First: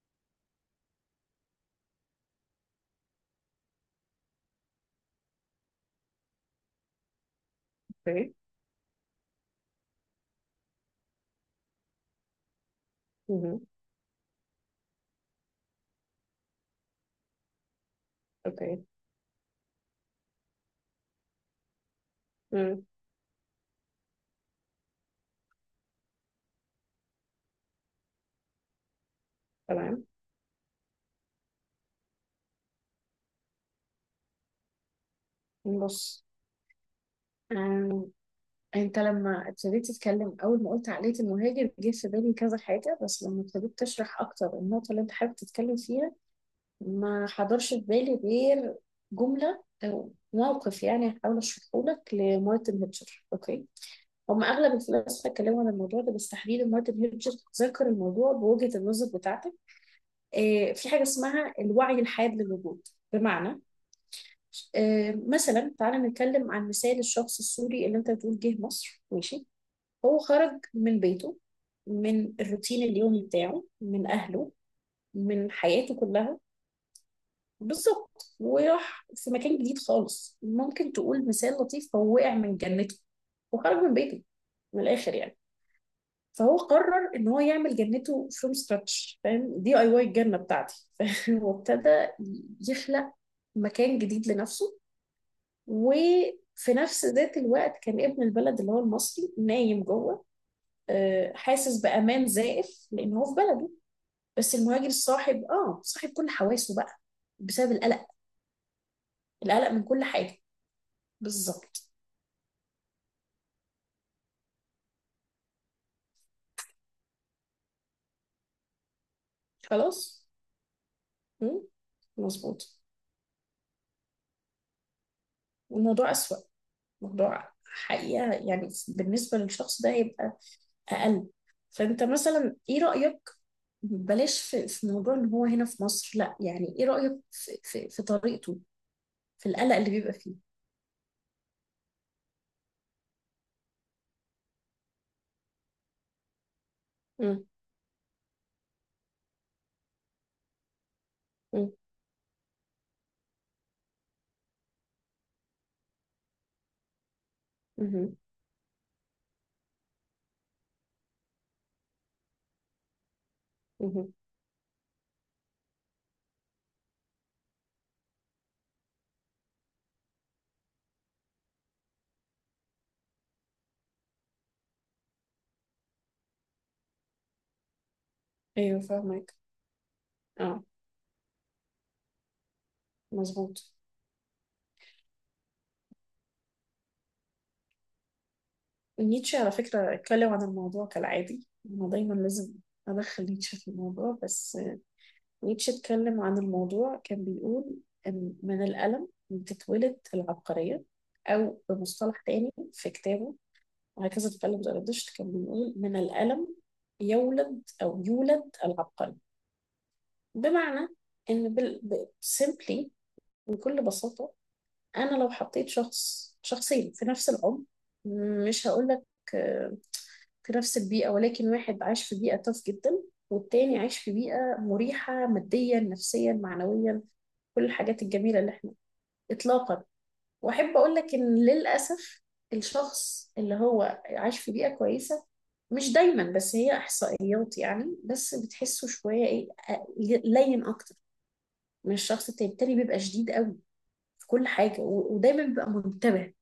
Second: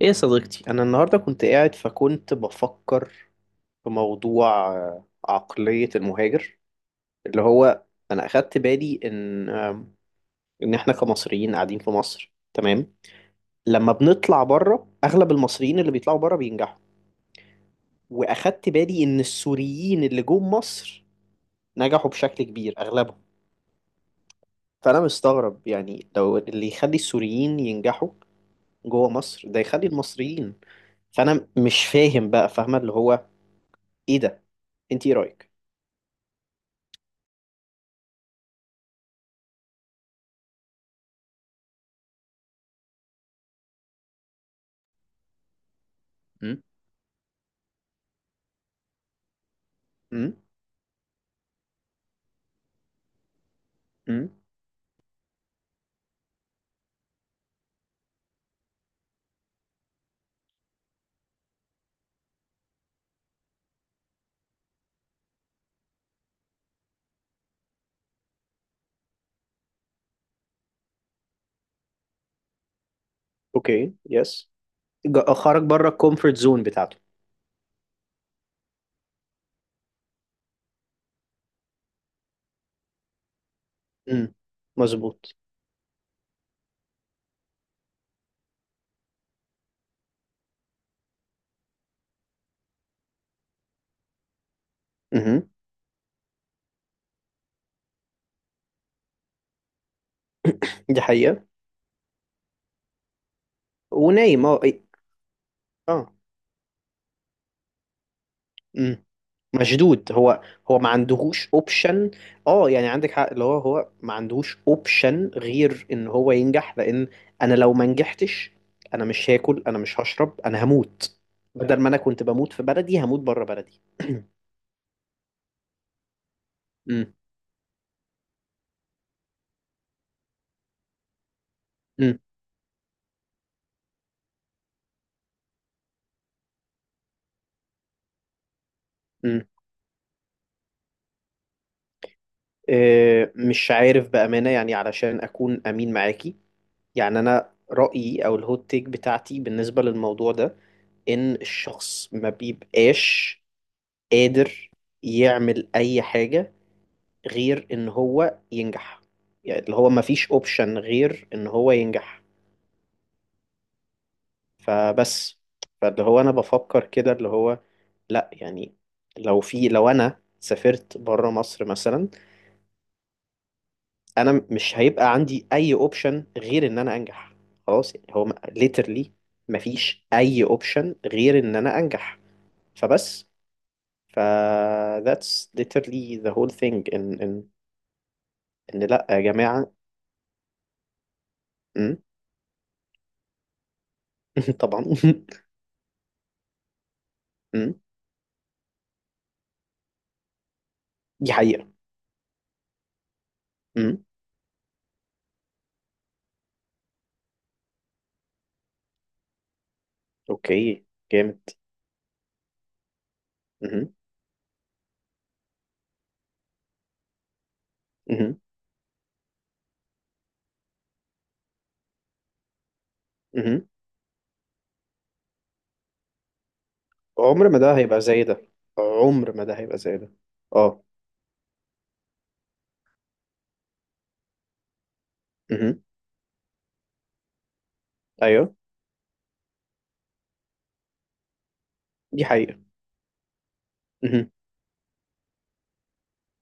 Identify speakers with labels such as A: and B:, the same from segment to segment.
A: ايه يا صديقتي، انا النهارده كنت قاعد فكنت بفكر في موضوع، عقلية المهاجر. اللي هو انا
B: اوكي.
A: اخدت بالي ان احنا كمصريين قاعدين في مصر، تمام.
B: مهم.
A: لما بنطلع بره، اغلب المصريين اللي بيطلعوا بره بينجحوا، واخدت
B: اوكي.
A: بالي ان السوريين اللي جم مصر نجحوا بشكل كبير
B: مم.
A: اغلبهم. فانا مستغرب، يعني لو اللي يخلي السوريين ينجحوا جوه مصر ده يخلي
B: تمام.
A: المصريين. فانا مش فاهم بقى، فاهمة؟ اللي هو ايه ده؟ انت ايه رأيك؟
B: بص، آم، انت لما ابتديت تتكلم اول ما قلت عقلية المهاجر جه في بالي كذا حاجة. بس لما ابتديت تشرح اكتر النقطة اللي انت حابب تتكلم فيها، ما حضرش في بالي غير جملة او
A: امم.
B: موقف. يعني هحاول اشرحه لك لمارتن هيتشر. اوكي.
A: امم.
B: هم اغلب الفلاسفه اتكلموا عن الموضوع ده، بس تحديدا مارتن هيتشر ذكر الموضوع بوجهة النظر بتاعتك. في حاجة اسمها الوعي الحاد للوجود. بمعنى مثلا، تعالى نتكلم عن مثال الشخص السوري اللي انت بتقول جه مصر. ماشي، هو خرج من بيته، من الروتين اليومي بتاعه،
A: اوكي.
B: من
A: يس.
B: اهله، من
A: خرج بره
B: حياته
A: الكومفورت
B: كلها.
A: زون بتاعته.
B: بالظبط. وراح في مكان جديد خالص. ممكن تقول مثال لطيف، هو وقع من جنته وخرج من بيته.
A: امم.
B: من الاخر
A: مظبوط.
B: يعني. فهو قرر ان هو يعمل جنته فروم سكراتش. فاهم؟ دي اي واي الجنه بتاعتي. فاهم. وابتدى يخلق مكان جديد لنفسه.
A: امم.
B: وفي نفس ذات الوقت كان ابن البلد اللي هو المصري نايم جوه،
A: دي حقيقة.
B: حاسس بأمان زائف لأن هو في بلده.
A: ونايم.
B: بس
A: اه، إيه.
B: المهاجر صاحب اه
A: اه.
B: صاحب كل حواسه بقى، بسبب القلق.
A: امم.
B: القلق من كل
A: مشدود
B: حاجة.
A: هو. هو ما عندهوش
B: بالظبط.
A: اوبشن. اه، يعني عندك حق. اللي هو هو ما عندهوش اوبشن غير ان هو ينجح، لان انا لو ما نجحتش، انا مش هاكل، انا مش
B: خلاص.
A: هشرب، انا هموت.
B: مم؟
A: بدل ما انا كنت بموت في
B: مظبوط.
A: بلدي، هموت بره بلدي.
B: الموضوع أسوأ.
A: امم.
B: موضوع حقيقة يعني، بالنسبة للشخص ده هيبقى أقل. فأنت
A: امم.
B: مثلا إيه رأيك؟ بلاش في موضوع إن هو هنا في مصر، لا. يعني إيه رأيك في طريقته،
A: امم.
B: في القلق اللي بيبقى فيه؟
A: مش عارف بأمانة، يعني علشان أكون أمين معاكي، يعني
B: مم.
A: انا رأيي او الهوت تيك بتاعتي بالنسبة للموضوع ده ان
B: مم.
A: الشخص ما بيبقاش قادر يعمل اي حاجة غير ان
B: مهم.
A: هو ينجح. يعني اللي هو ما فيش اوبشن غير ان هو ينجح.
B: مهم.
A: فبس. فاللي هو انا بفكر كده، اللي هو لا يعني، لو انا سافرت بره مصر مثلا انا مش هيبقى عندي اي اوبشن غير ان انا انجح. خلاص يعني، هو
B: ايوه
A: ليترلي
B: فاهمك.
A: مفيش اي
B: اه.
A: اوبشن غير ان انا انجح. فبس.
B: مظبوط.
A: ف that's literally the whole thing. إن لأ يا
B: نيتشه على
A: جماعة.
B: فكرة اتكلم عن الموضوع، كالعادي انا
A: أمم،
B: دايما لازم ادخل نيتشه في الموضوع. بس
A: طبعا.
B: نيتشه اتكلم عن الموضوع، كان
A: أمم.
B: بيقول ان من الألم بتتولد العبقرية.
A: دي
B: او
A: حقيقة.
B: بمصطلح تاني في كتابه
A: أمم.
B: وهكذا اتكلم زرادشت، كان بيقول من الألم يولد او يولد العبقري.
A: أوكي.
B: بمعنى
A: جامد.
B: ان simply، بكل
A: أمم.
B: بساطة، انا لو حطيت شخص شخصين في نفس العمر،
A: أمم.
B: مش هقولك آه، في نفس البيئة، ولكن واحد عايش في بيئة تاف جدا،
A: أمم.
B: والتاني عايش في بيئة مريحة ماديا نفسيا معنويا.
A: عمر ما
B: كل
A: ده هيبقى
B: الحاجات
A: زي
B: الجميلة
A: ده.
B: اللي احنا.
A: عمر ما ده هيبقى
B: اطلاقا.
A: زي ده.
B: واحب
A: أه.
B: اقول لك ان للاسف الشخص اللي هو عايش في بيئة كويسة،
A: أمم.
B: مش دايما بس هي احصائيات يعني، بس
A: أيوه.
B: بتحسه شوية ايه آه، لين اكتر من
A: دي
B: الشخص التاني
A: حقيقة.
B: التاني بيبقى شديد قوي في
A: أمم.
B: كل حاجة، ودايما بيبقى منتبه.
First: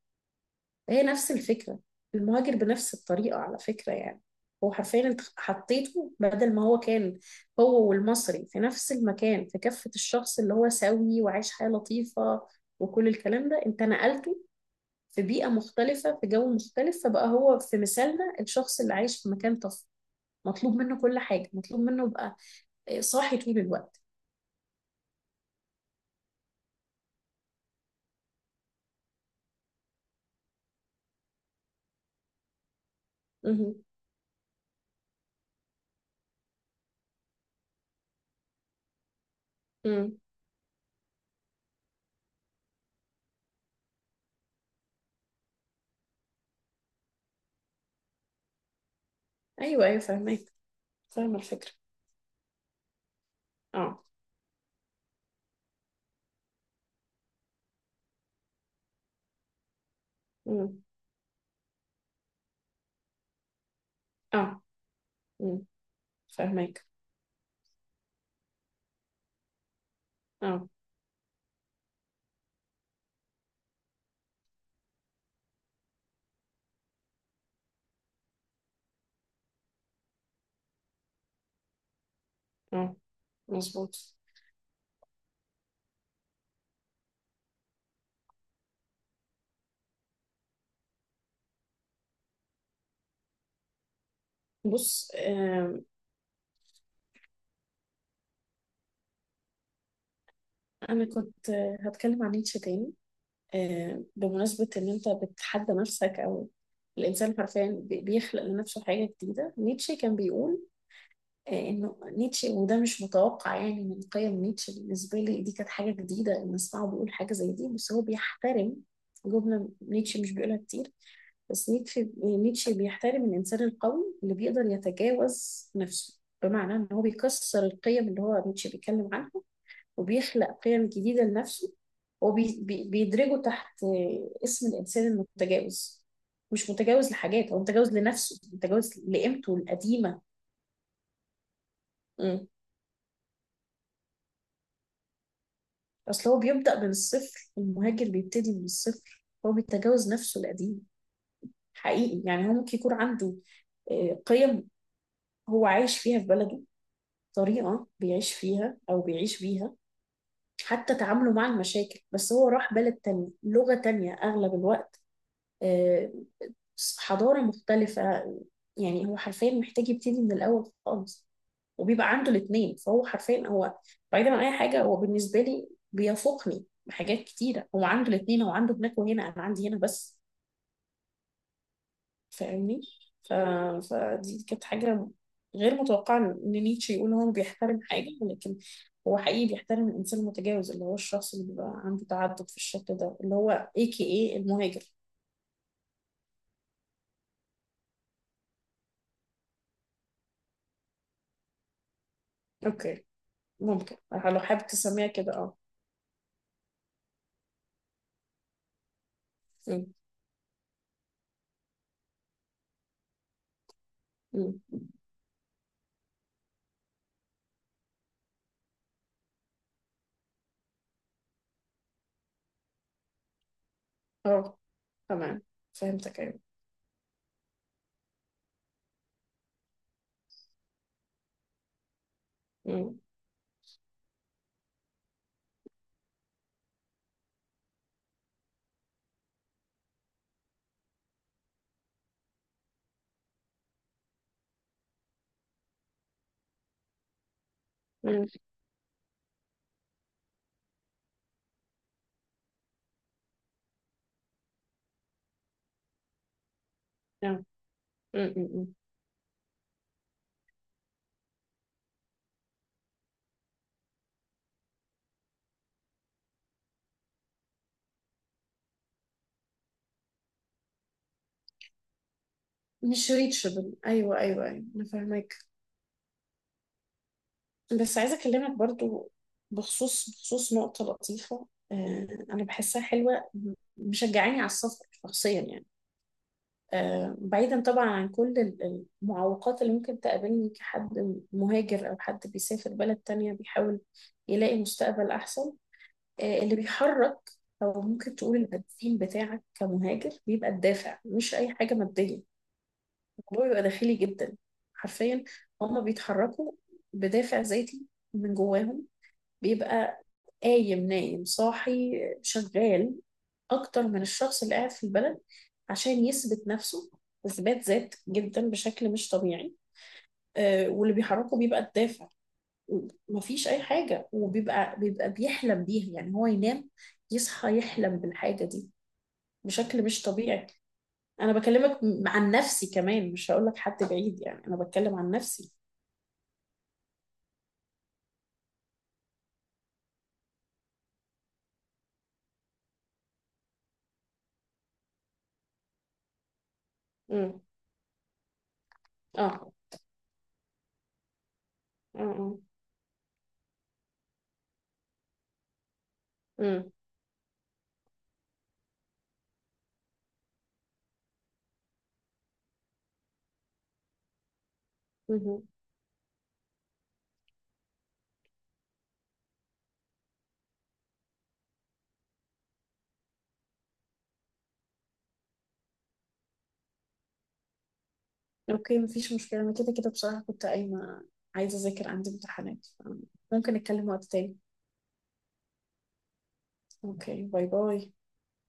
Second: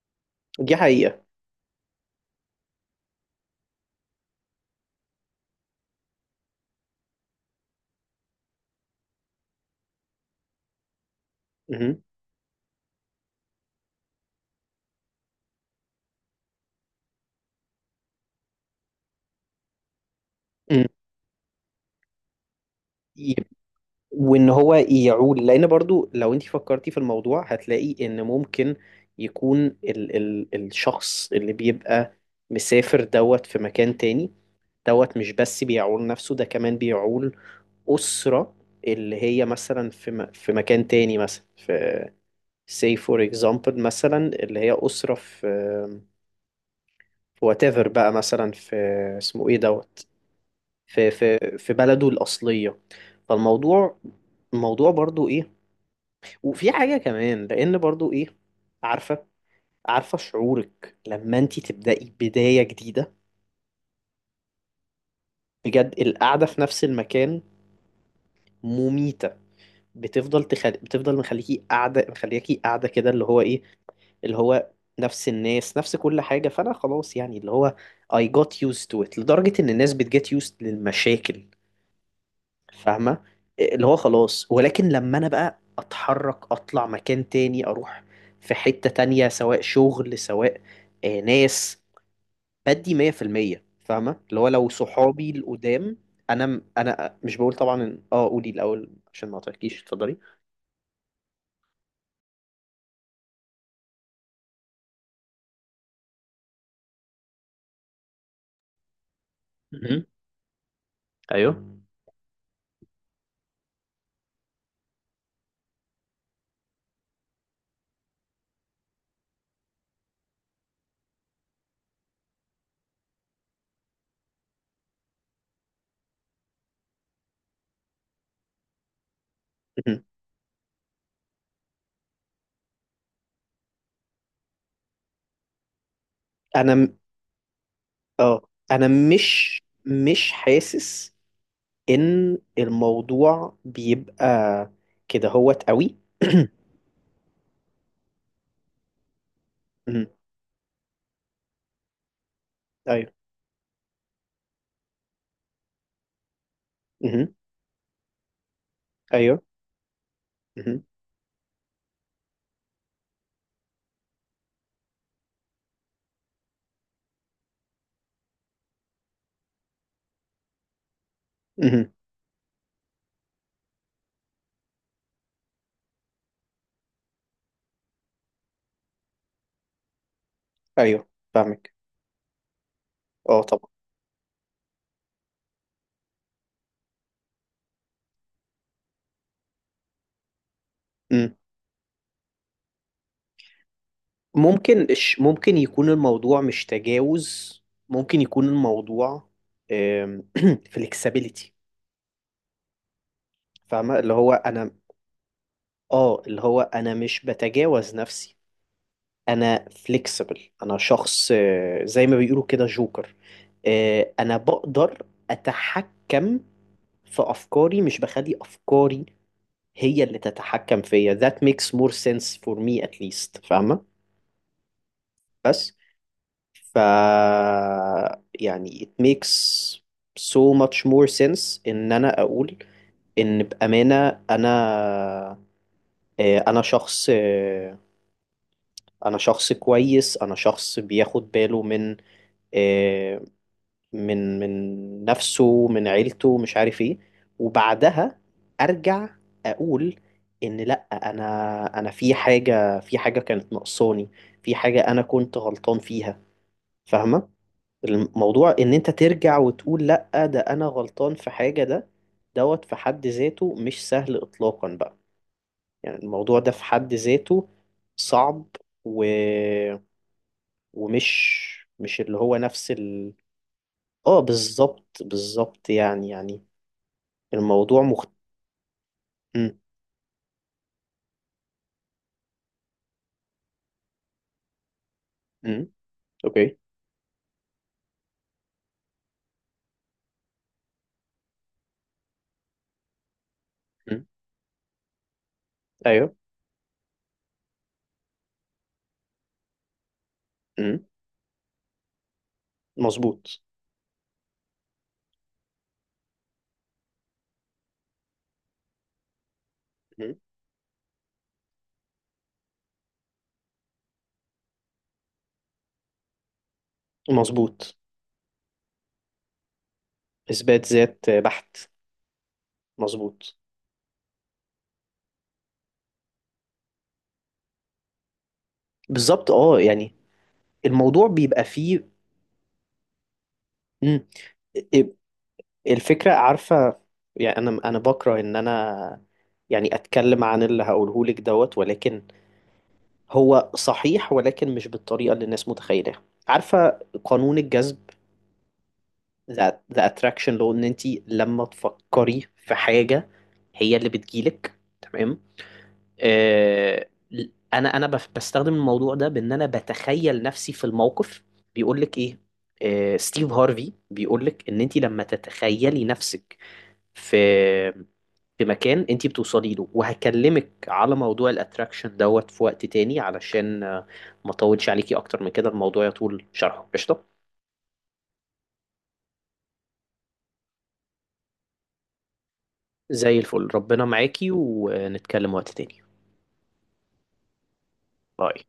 A: دي
B: هي
A: حقيقة.
B: نفس الفكرة. المهاجر بنفس الطريقة على فكرة يعني، هو حرفيا انت حطيته. بدل ما هو كان هو والمصري في نفس المكان، في كفة الشخص اللي هو سوي وعايش حياة
A: أمم.
B: لطيفة وكل الكلام ده، انت نقلته في بيئة مختلفة، في جو مختلف. فبقى هو في مثالنا الشخص اللي عايش في مكان طفل، مطلوب منه كل حاجة، مطلوب منه يبقى
A: أمم.
B: صاحي طول الوقت.
A: وان هو يعول، لان برضو لو انت فكرتي في الموضوع هتلاقي ان ممكن يكون ال الشخص اللي بيبقى مسافر دوت في
B: مه.
A: مكان تاني. دوت مش بس بيعول نفسه، ده كمان بيعول أسرة، اللي هي مثلا في
B: مه.
A: في مكان تاني، مثلا في say for example، مثلا اللي هي أسرة في whatever بقى، مثلا في اسمه ايه
B: ايوه ايوه
A: دوت
B: فاهمك.
A: في
B: فاهمة
A: في
B: الفكرة.
A: في بلده الأصلية. فالموضوع
B: اه.
A: الموضوع برضو ايه. وفي حاجة كمان، لأن برضو إيه، عارفة عارفة
B: مه.
A: شعورك لما أنت تبدأي بداية جديدة؟
B: اه. مه.
A: بجد القعدة في نفس
B: فاهمك.
A: المكان مميتة.
B: اه.
A: بتفضل مخليكي قاعدة، كده. اللي هو إيه؟ اللي هو نفس الناس، نفس كل حاجة. فأنا خلاص يعني، اللي هو I got used to it، لدرجة إن الناس بتجت used للمشاكل.
B: اه.
A: فاهمة؟ اللي
B: مظبوط.
A: هو خلاص، ولكن لما أنا بقى أتحرك، أطلع مكان تاني، أروح في حتة تانية، سواء شغل، سواء ناس، بدي 100%. فاهمة اللي هو؟ لو
B: بص،
A: صحابي القدام، أنا مش بقول طبعا إن- أه قولي الأول عشان ما أعطيكيش، اتفضلي.
B: أنا كنت هتكلم عن نيتشه تاني. بمناسبة إن أنت بتحدى نفسك، أو الإنسان حرفيا بيخلق لنفسه حاجة جديدة. نيتشه
A: مهم.
B: كان بيقول
A: ايوه.
B: إنه، نيتشه وده مش متوقع يعني من قيم نيتشه، بالنسبة لي دي كانت حاجة جديدة إن أسمعه بيقول حاجة زي دي. بس هو بيحترم، جملة نيتشه مش بيقولها كتير. بس نيتشه بيحترم الإنسان القوي اللي بيقدر يتجاوز نفسه. بمعنى إن هو بيكسر القيم اللي هو نيتشه بيتكلم عنها،
A: مهم.
B: وبيخلق قيم جديدة لنفسه. وبيدرجه تحت اسم الإنسان المتجاوز. مش
A: أنا م-
B: متجاوز لحاجات، هو متجاوز لنفسه،
A: أه أنا
B: متجاوز لقيمته
A: مش
B: القديمة.
A: مش حاسس إن
B: مم.
A: الموضوع بيبقى كده هوت قوي.
B: أصل هو بيبدأ من الصفر. المهاجر بيبتدي من الصفر، هو
A: أيوه.
B: بيتجاوز نفسه القديم. حقيقي يعني، هو ممكن يكون
A: أيوه.
B: عنده قيم هو عايش فيها في بلده.
A: مهم.
B: طريقة بيعيش فيها أو بيعيش
A: أيوه.
B: بيها،
A: مهم.
B: حتى تعامله مع المشاكل. بس هو راح بلد تانية، لغة تانية أغلب الوقت، آه، حضارة مختلفة. يعني هو حرفيا محتاج يبتدي من الأول خالص.
A: مهم.
B: وبيبقى عنده الاتنين. فهو حرفيا هو، بعيدا عن أي حاجة، هو بالنسبة لي بيفوقني بحاجات كتيرة. هو عنده الاتنين، هو عنده هناك وهنا، أنا عندي هنا بس.
A: ايوه فاهمك.
B: فاهمني. ف...
A: اه طبعا.
B: فدي كانت حاجة غير متوقعة، إن نيتشه يقول هو بيحترم حاجة. ولكن هو حقيقي بيحترم الإنسان المتجاوز اللي هو
A: مم.
B: الشخص اللي بيبقى عنده تعدد في الشكل ده، اللي هو اي كي اي المهاجر.
A: ممكن يكون الموضوع مش تجاوز، ممكن يكون الموضوع فليكسبيليتي.
B: اوكي. ممكن،
A: فاهمه اللي هو
B: لو حابب
A: انا.
B: تسميها كده، اه.
A: اه اللي هو انا مش بتجاوز نفسي. انا
B: مم.
A: فليكسبل. انا شخص، زي ما بيقولوا كده، جوكر. انا
B: مم.
A: بقدر اتحكم في افكاري، مش بخلي افكاري هي اللي تتحكم فيا. that makes more sense for me at least. فاهمه؟
B: اه. تمام.
A: بس.
B: فهمتك. ايوه.
A: ف يعني it makes so much more sense ان انا اقول
B: مم.
A: ان بامانه انا، انا شخص، انا شخص كويس. انا شخص بياخد باله من، آه، من من نفسه، من عيلته، مش عارف ايه. وبعدها
B: مم.
A: ارجع اقول ان لا، انا في حاجه، في حاجه كانت ناقصاني، في حاجه انا كنت غلطان فيها. فاهمه؟
B: نعم. مم. مم.
A: الموضوع
B: مم.
A: ان انت ترجع وتقول لا، ده انا غلطان في حاجة. ده دوت في حد ذاته مش سهل اطلاقا بقى. يعني الموضوع ده في حد ذاته صعب و... ومش مش اللي هو نفس
B: مش ريتشبل. ايوه
A: اه،
B: ايوه ايوه انا
A: بالظبط،
B: فاهمك.
A: بالظبط، يعني، الموضوع
B: بس عايزه اكلمك برضو
A: م.
B: بخصوص نقطه لطيفه. آه انا بحسها حلوه، مشجعاني على السفر شخصيا
A: م.
B: يعني.
A: اوكي.
B: بعيدا طبعا عن كل المعوقات اللي ممكن تقابلني كحد مهاجر او حد بيسافر بلد تانية بيحاول
A: م.
B: يلاقي مستقبل احسن.
A: ايوه.
B: اللي بيحرك او ممكن تقول البنزين بتاعك كمهاجر بيبقى
A: م.
B: الدافع، مش اي حاجه ماديه.
A: مظبوط.
B: الموضوع بيبقى داخلي جدا. حرفيا. هما بيتحركوا بدافع ذاتي من جواهم. بيبقى
A: م.
B: قايم نايم صاحي شغال اكتر من الشخص اللي قاعد في البلد، عشان يثبت نفسه. اثبات
A: مظبوط.
B: ذات جدا بشكل مش طبيعي.
A: اثبات
B: واللي
A: ذات
B: بيحركه
A: بحت.
B: بيبقى الدافع.
A: مظبوط.
B: مفيش اي حاجه. وبيبقى بيحلم بيها يعني. هو ينام يصحى يحلم بالحاجه دي
A: بالظبط. اه
B: بشكل
A: يعني
B: مش طبيعي.
A: الموضوع
B: انا
A: بيبقى
B: بكلمك
A: فيه.
B: عن نفسي كمان، مش هقول لك حد
A: م.
B: بعيد يعني، انا بتكلم عن نفسي.
A: الفكرة، عارفة؟ يعني أنا بكره إن أنا يعني أتكلم عن اللي هقوله لك دوت. ولكن هو صحيح، ولكن مش بالطريقة اللي الناس متخيلة. عارفة قانون
B: امم.
A: الجذب؟
B: اه. اه.
A: the attraction law. إن أنت لما تفكري
B: امم.
A: في حاجة هي اللي بتجيلك، تمام؟
B: امم.
A: آه أنا بستخدم الموضوع ده بإن أنا بتخيل نفسي في الموقف. بيقول لك إيه؟ ستيف هارفي بيقول لك إن أنت لما
B: مهم.
A: تتخيلي نفسك في مكان انتي بتوصلي له. وهكلمك على موضوع الاتراكشن دوت في وقت تاني، علشان ما اطولش عليكي اكتر من كده، الموضوع يطول شرحه. قشطة.
B: اوكي مفيش مشكله. انا كده كده بصراحه كنت قايمه، عايزه اذاكر، عندي امتحانات.
A: زي الفل.
B: ممكن
A: ربنا
B: نتكلم وقت
A: معاكي
B: تاني.
A: ونتكلم وقت تاني.
B: اوكي باي باي.
A: باي.